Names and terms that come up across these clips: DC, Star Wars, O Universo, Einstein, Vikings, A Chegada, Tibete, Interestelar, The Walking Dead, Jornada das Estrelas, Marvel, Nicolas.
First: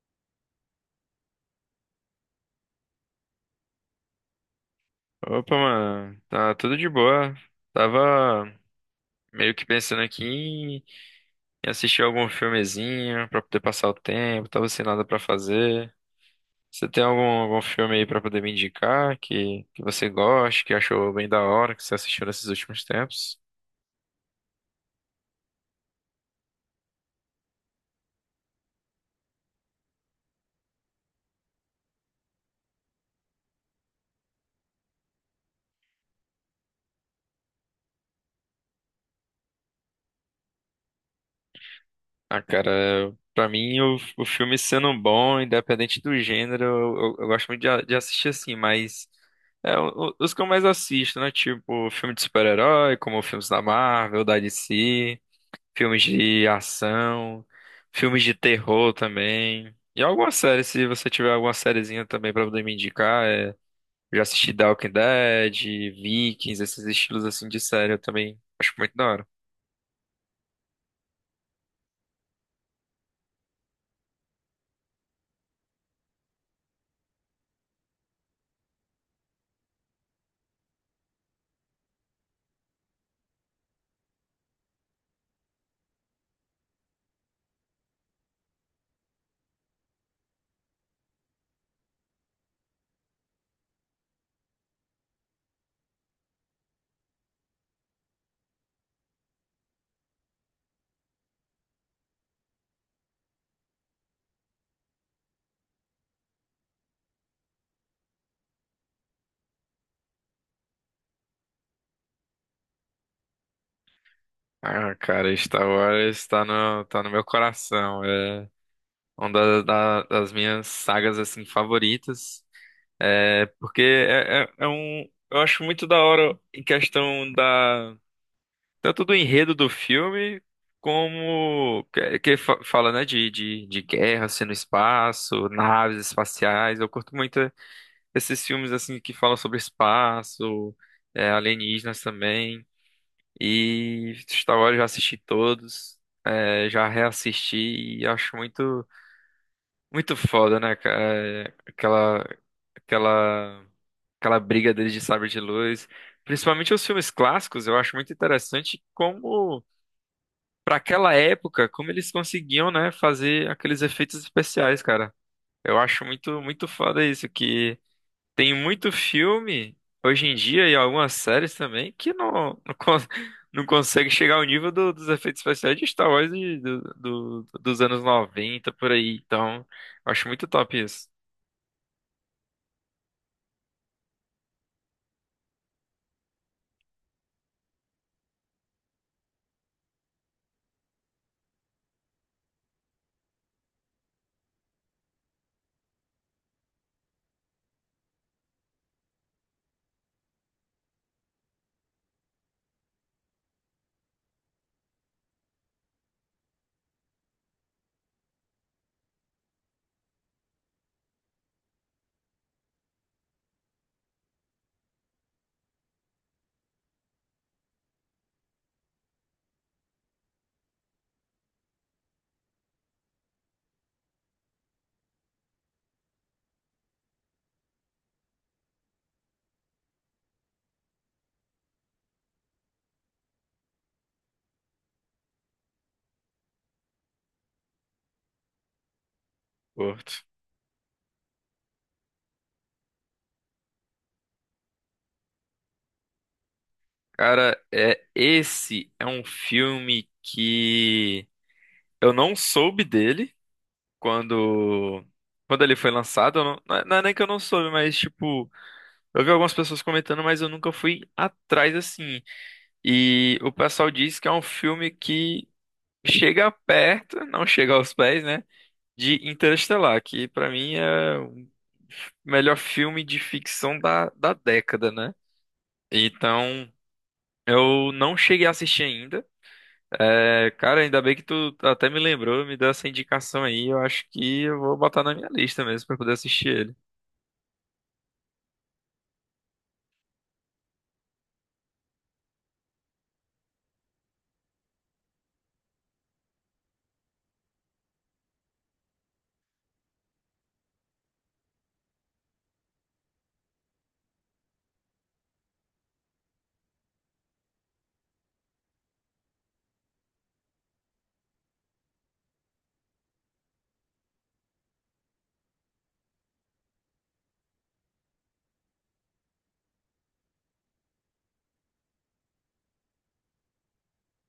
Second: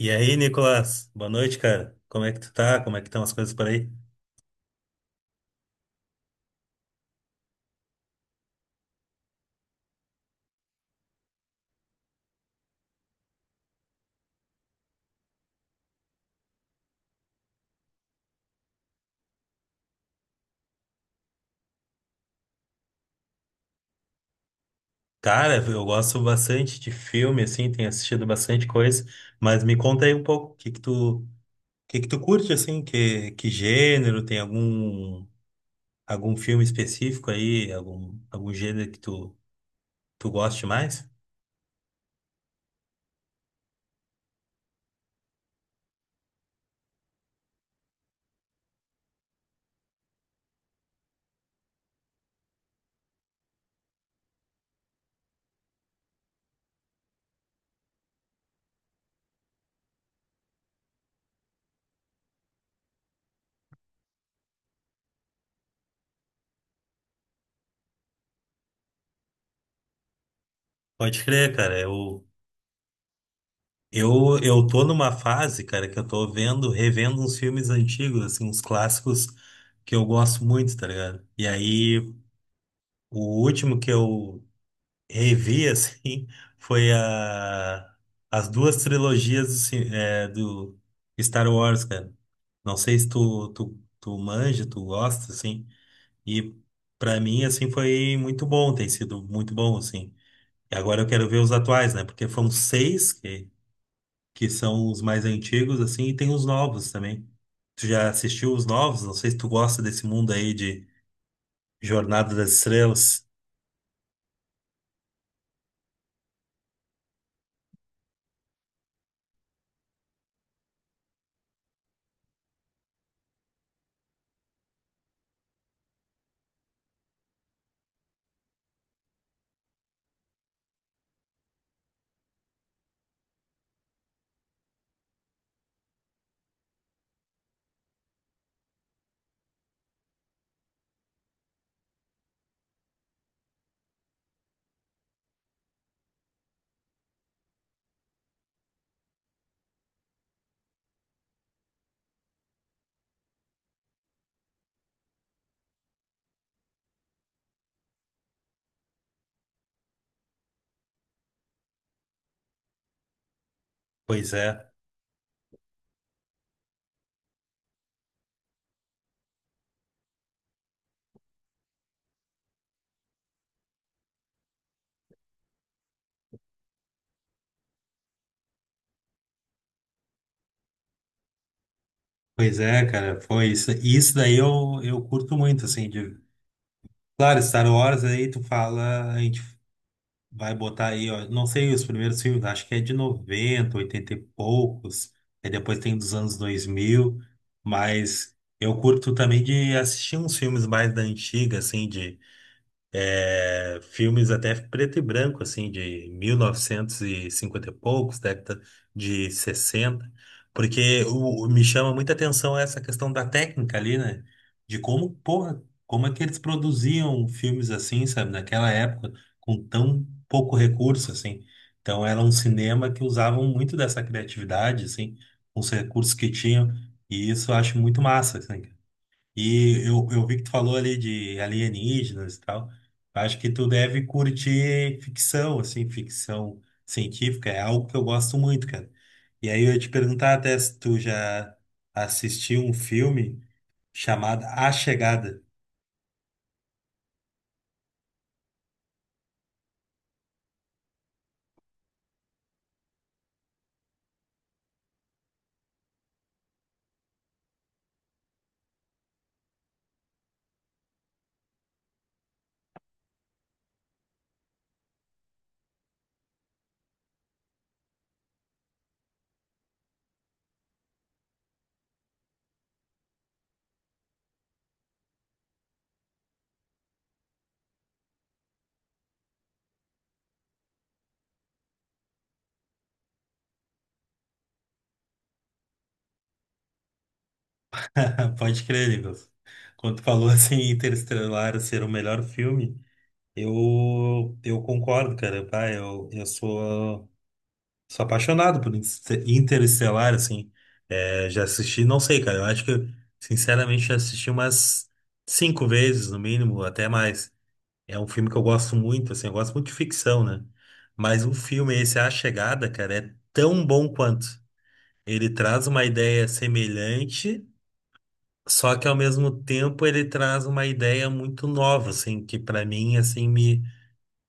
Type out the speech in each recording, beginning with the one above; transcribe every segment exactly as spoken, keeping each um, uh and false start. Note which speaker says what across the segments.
Speaker 1: E aí, Nicolas? Boa noite, cara. Como é que tu tá? Como é que estão as coisas por aí?
Speaker 2: Opa, mano, tá tudo de boa. Tava meio que pensando aqui em assistir algum filmezinho pra poder passar o tempo, tava sem nada pra fazer. Você tem algum, algum filme aí pra poder me indicar que, que você goste, que achou bem da hora, que você assistiu nesses últimos tempos?
Speaker 1: Cara, eu gosto bastante de filme, assim, tenho assistido bastante coisa, mas me conta aí um pouco, o que que tu, o que que tu curte, assim, que, que gênero, tem algum, algum filme específico aí, algum, algum gênero que tu, tu goste mais?
Speaker 2: Ah, cara, eu- pra mim o, o filme sendo bom, independente do gênero, eu, eu- eu gosto muito de, a- de assistir assim, mas é, o- o- os que eu mais assisto, né? Tipo, filme de super-herói, como filmes da Marvel, da D C. Filmes de ação, filmes de terror também. E alguma série, se você tiver alguma sériezinha também pra poder me indicar, é... eu já assisti The Walking Dead, Vikings, esses estilos assim de série eu também acho muito da hora.
Speaker 1: Pode crer, cara, eu, eu, eu tô numa fase, cara, que eu tô vendo, revendo uns filmes antigos, assim, uns clássicos que eu gosto muito, tá ligado? E aí. O último que eu revi, assim, foi a, as duas trilogias do, ci- é, do Star Wars, cara. Não sei se tu, tu, tu manja, tu gosta, assim. E pra mim, assim, foi muito bom, tem sido muito bom, assim. E agora eu quero ver os atuais, né? Porque foram seis que, que são os mais antigos, assim, e tem os novos também. Tu já assistiu os novos? Não sei se tu gosta desse mundo aí de Jornada das Estrelas.
Speaker 2: Ah, cara, Star Wars tá no, tá no meu coração. É uma da- da- das minhas sagas assim favoritas. É porque é, é é um. Eu acho muito da hora em questão da tanto do enredo do filme, como que, que fa- fala, né, de, de, de guerra, assim, no espaço, naves espaciais. Eu curto muito esses filmes, assim, que falam sobre espaço, é, alienígenas também. E Star Wars eu já assisti todos, é, já reassisti e acho muito, muito foda, né, cara? É, Aquela, aquela, aquela briga deles de sabre de luz. Principalmente os filmes clássicos, eu acho muito interessante como pra aquela época, como eles conseguiam, né, fazer aqueles efeitos
Speaker 1: Pois é.
Speaker 2: especiais, cara. Eu acho muito, muito foda isso, que tem muito filme hoje em dia e algumas séries também que não, não, cons- não consegue chegar ao nível do- dos efeitos especiais de Star Wars de- do, do- dos anos noventa por aí. Então, eu acho muito top isso.
Speaker 1: Pois é, cara, foi isso. E isso daí eu, eu curto muito, assim, de. Claro, Star Wars aí tu fala, a gente vai botar aí, ó, não sei os primeiros filmes, acho que é de noventa oitenta e poucos, aí depois tem dos anos dois mil, mas eu curto também de assistir uns filmes mais da antiga, assim, de é, filmes até preto e branco, assim, de mil novecentos e cinquenta e poucos, década de sessenta, porque o, o- me chama muita atenção essa questão da técnica ali, né? De como, porra, como é que eles produziam filmes assim, sabe, naquela época, com tão pouco recurso, assim. Então era um cinema que usavam muito dessa criatividade, assim, com os recursos que tinham, e isso eu acho muito massa, assim. E eu, eu vi que tu falou ali de alienígenas e tal. Acho que tu deve curtir ficção, assim, ficção científica. É algo que eu gosto muito, cara. E aí eu ia te
Speaker 2: Curto.
Speaker 1: perguntar até se tu já assistiu um filme chamado A Chegada.
Speaker 2: Cara, é, esse é um filme que eu não soube dele. quando Quando ele foi lançado, eu não, não é não é nem que eu não soube, mas tipo, eu vi algumas pessoas comentando, mas eu nunca fui atrás assim. E o pessoal diz que é um filme que chega perto, não chega aos pés, né, de Interestelar, que pra mim é o melhor filme de ficção da, da década, né? Então, eu não cheguei a assistir ainda. É, cara, ainda bem que tu até me lembrou, me deu essa indicação aí. Eu acho que eu vou botar na minha lista mesmo pra poder assistir ele.
Speaker 1: Pode crer, Nicolas. Quando tu falou assim, Interestelar ser o melhor filme, eu, eu concordo, cara. Pá, eu, eu sou. Sou apaixonado por Inter- Interestelar, assim. É, já assisti, não sei, cara. Eu acho que, eu, sinceramente, já assisti umas cinco vezes, no mínimo, até mais. É um filme que eu gosto muito, assim. Eu gosto muito de ficção, né? Mas o filme esse, A Chegada, cara, é tão bom quanto. Ele traz uma ideia semelhante, só que ao mesmo tempo ele traz uma ideia muito nova, assim, que pra mim, assim, me,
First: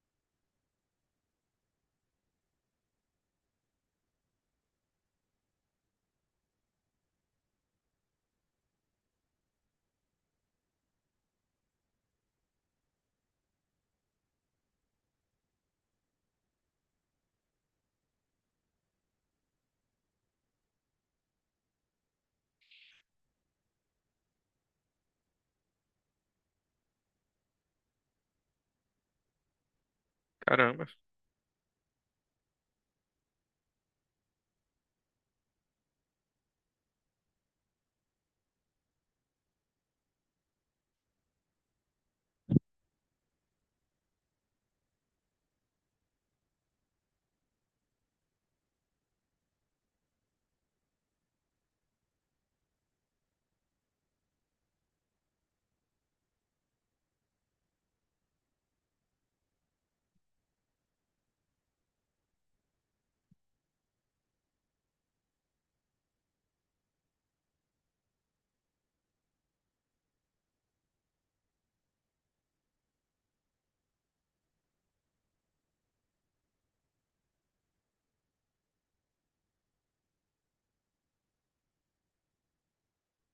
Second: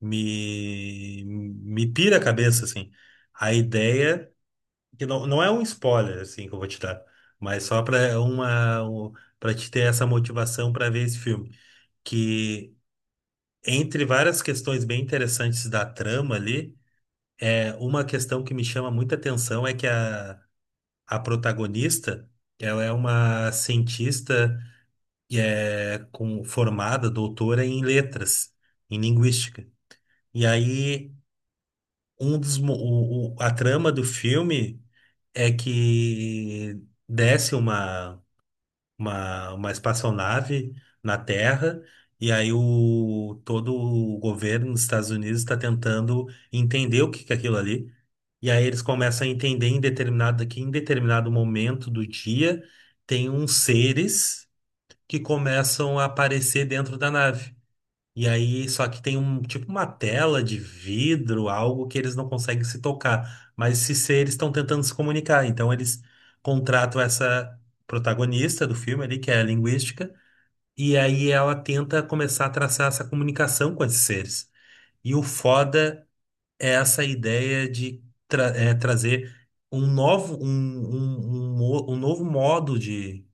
Speaker 1: me, me pira a cabeça, assim. A ideia que não, não é um spoiler assim que eu vou te dar, mas só para uma para te ter essa motivação para ver esse filme, que entre várias questões bem interessantes da trama ali, é, uma questão que me chama muita atenção é que a, a protagonista, ela é uma cientista que é com formada doutora em letras, em linguística. E
Speaker 2: Caramba.
Speaker 1: aí um dos mo- o, o- a trama do filme é que desce uma uma, uma espaçonave na Terra, e aí o, todo o governo dos Estados Unidos está tentando entender o que que é aquilo ali. E aí eles começam a entender em determinado, que em determinado momento do dia tem uns seres que começam a aparecer dentro da nave. E aí, só que tem um tipo uma tela de vidro, algo que eles não conseguem se tocar. Mas se seres estão tentando se comunicar. Então eles contratam essa protagonista do filme ali, que é a linguística, e aí ela tenta começar a traçar essa comunicação com esses seres. E o foda é essa ideia de tra- é, trazer um novo, um, um, um, mo- um novo modo de,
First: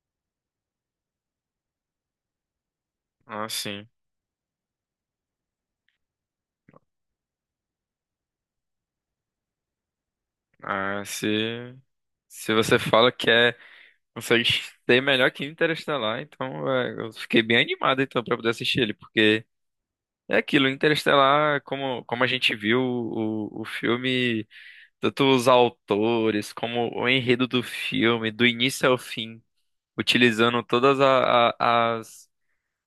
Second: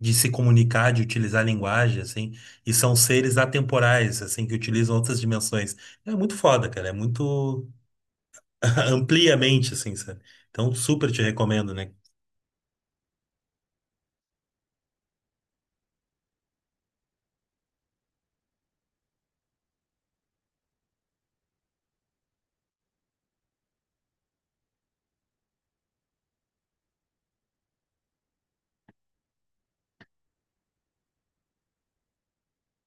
Speaker 1: de se comunicar, de utilizar a linguagem, assim, e são seres
Speaker 2: Ah, sim.
Speaker 1: atemporais, assim, que utilizam outras dimensões. É muito foda, cara, é muito ampliamente, assim, sabe? Então,
Speaker 2: Ah,
Speaker 1: super te recomendo,
Speaker 2: se,
Speaker 1: né?
Speaker 2: Se você fala que é, consegue ser melhor que Interestelar, então é, eu fiquei bem animado então para poder assistir ele, porque é aquilo, Interestelar, como, como a gente viu o, o filme, tanto os autores, como o enredo do filme, do início ao fim, utilizando todas a- a- as,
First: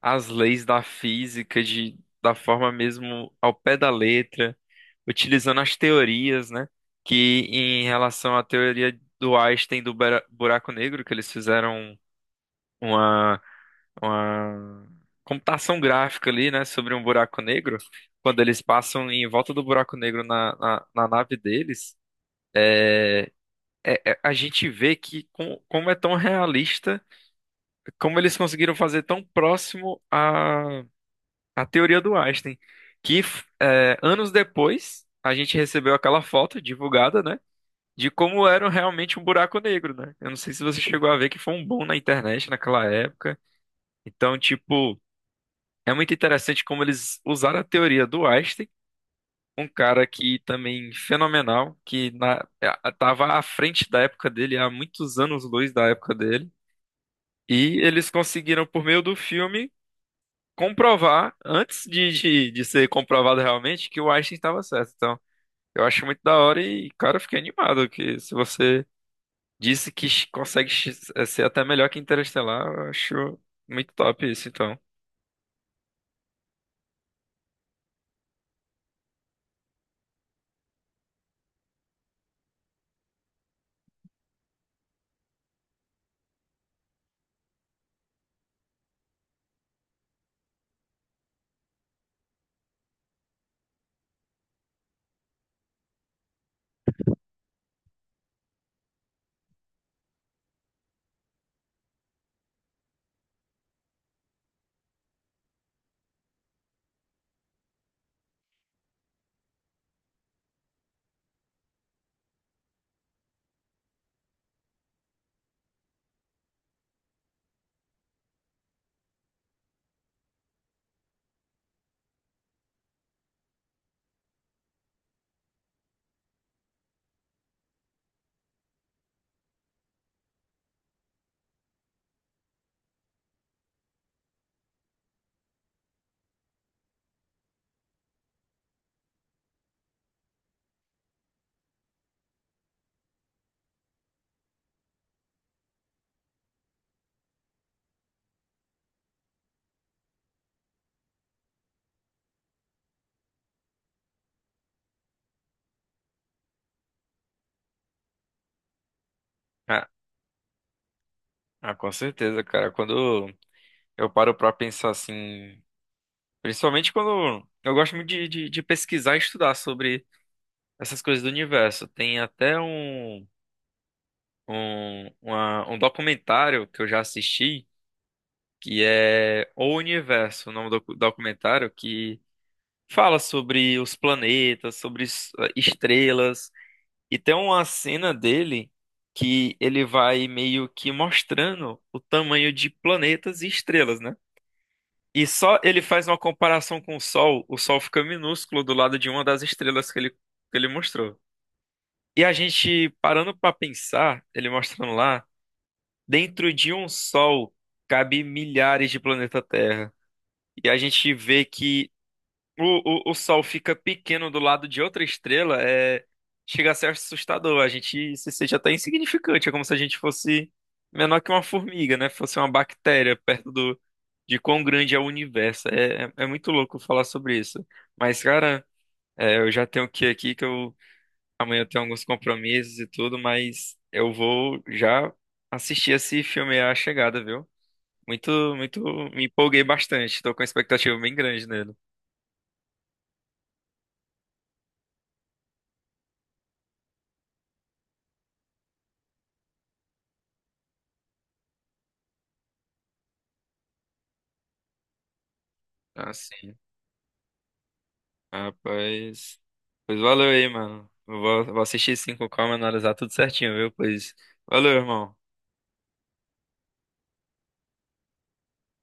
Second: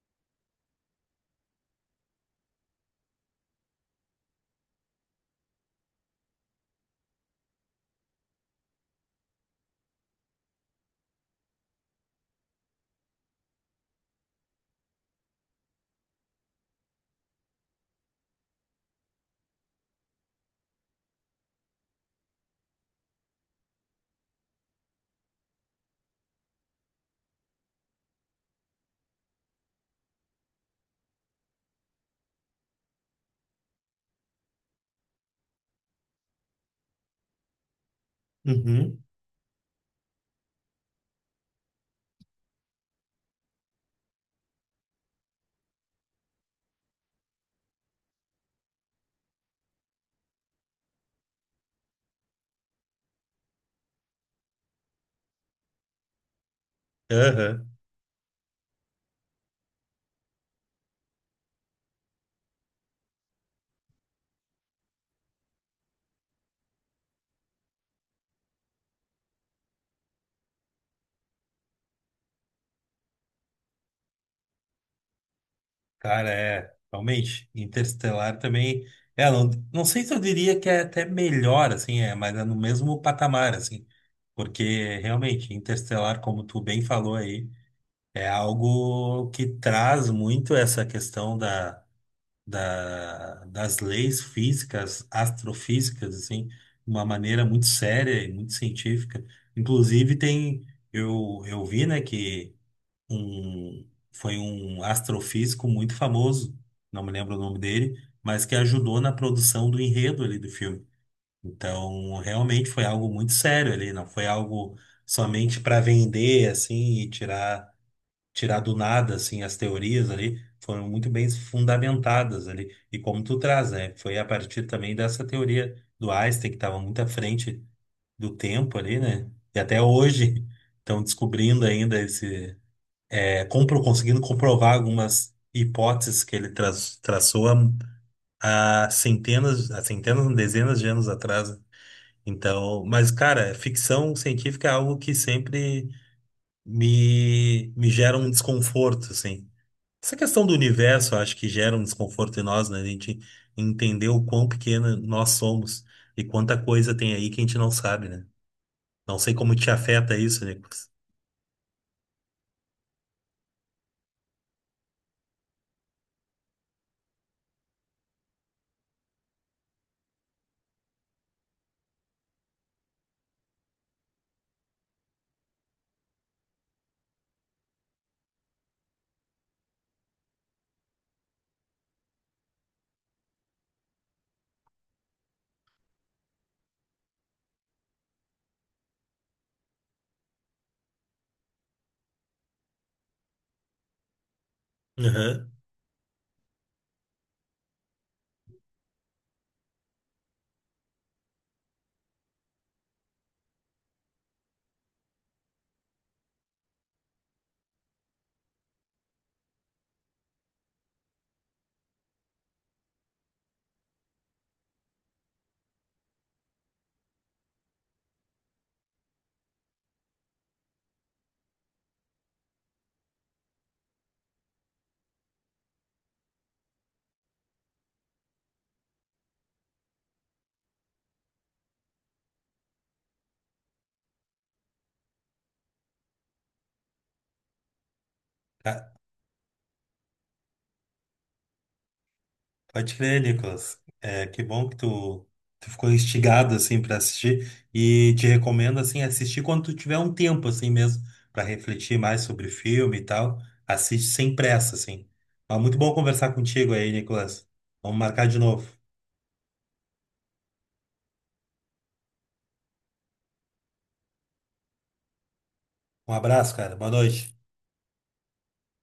Speaker 2: as leis da física de, da forma mesmo ao pé da letra. Utilizando as teorias, né? Que em relação à teoria do Einstein do bura- buraco negro, que eles fizeram uma, uma computação gráfica ali, né? Sobre um buraco negro, quando eles passam em volta do buraco negro na, na, na nave deles. É- é- a gente vê que com- como é tão realista, como eles conseguiram fazer tão próximo à, à teoria do Einstein, que f- é, anos depois a gente recebeu aquela foto divulgada, né? De como era
Speaker 1: Uhum.
Speaker 2: realmente um buraco negro, né? Eu não sei se você chegou a ver que foi um boom na internet naquela época. Então, tipo, é muito interessante como eles usaram a teoria do Einstein, um cara que também fenomenal, que na, eh, tava à frente da época dele, há muitos anos-luz da época dele,
Speaker 1: Aham.
Speaker 2: e eles conseguiram, por meio do filme, comprovar, antes de, de, de ser comprovado realmente, que o Einstein estava certo. Então, eu acho muito da hora e, cara, eu fiquei animado que se você disse que ch- consegue ch- ser até melhor que Interestelar. Eu acho muito top isso, então.
Speaker 1: Cara, é, realmente, Interestelar também, é, não, não sei se eu diria que é até melhor, assim, é, mas é no mesmo patamar, assim, porque realmente, Interestelar, como tu bem falou aí, é algo que traz muito essa questão da, da, das leis físicas, astrofísicas, assim, de uma maneira muito séria e muito científica. Inclusive tem, eu, eu vi, né, que um, foi um astrofísico muito famoso, não me lembro o nome dele, mas que ajudou na produção do enredo ali do filme. Então, realmente foi algo muito sério ali, não foi algo somente para vender assim e tirar tirar do nada assim as teorias ali, foram muito bem fundamentadas ali. E como tu traz, né? Foi a partir também dessa teoria do Einstein que estava muito à frente do tempo ali, né? E até hoje estão descobrindo ainda esse é, compro- conseguindo comprovar algumas hipóteses que ele tra- traçou há, há centenas, há centenas, não, dezenas de anos atrás. Então, mas cara, ficção científica é algo que sempre me, me gera um desconforto, assim. Essa questão do universo, eu acho que gera um desconforto em nós, né? A gente entender o quão pequena nós somos e quanta coisa tem aí que a gente não sabe, né? Não sei como te
Speaker 2: Ah,
Speaker 1: afeta isso, Nicolas.
Speaker 2: ah, com certeza, cara. Quando eu paro pra pensar assim, principalmente quando eu gosto muito de, de, de pesquisar e estudar sobre essas coisas do universo. Tem até um, um, uma- um documentário que eu já assisti que é O Universo, o nome do documentário, que fala sobre os planetas, sobre es- estrelas. E tem uma cena dele que ele vai meio que mostrando o tamanho de planetas e estrelas, né? E
Speaker 1: Aham.
Speaker 2: só ele faz uma comparação com o Sol, o Sol fica minúsculo do lado de uma das estrelas que ele, que ele mostrou. E a gente parando pra pensar, ele mostrando lá, dentro de um Sol cabe milhares de planeta Terra. E a gente vê que O, o, o Sol fica pequeno do lado de outra estrela, é, chega a ser assustador. A gente se sente até insignificante, é como se a gente fosse menor que uma formiga, né? Fosse uma bactéria perto do, de quão grande é o universo. É, é, é muito louco falar sobre isso. Mas, cara, é, eu já tenho que ir aqui, que eu amanhã eu tenho alguns compromissos e tudo, mas eu vou já assistir esse filme A Chegada, viu? Muito, Muito, me empolguei bastante, tô com uma expectativa bem grande nele.
Speaker 1: Pode crer, Nicolas. É, que bom que tu, tu ficou instigado assim para assistir, e te recomendo assim assistir quando tu tiver um tempo assim mesmo para refletir mais sobre o filme e tal. Assiste sem pressa assim. Mas muito bom conversar
Speaker 2: Assim.
Speaker 1: contigo aí, Nicolas. Vamos marcar de novo.
Speaker 2: Rapaz. Pois valeu aí, mano. Eu vou, vou assistir sim com calma, e analisar tudo certinho, viu? Pois valeu, irmão.
Speaker 1: Um abraço, cara. Boa noite.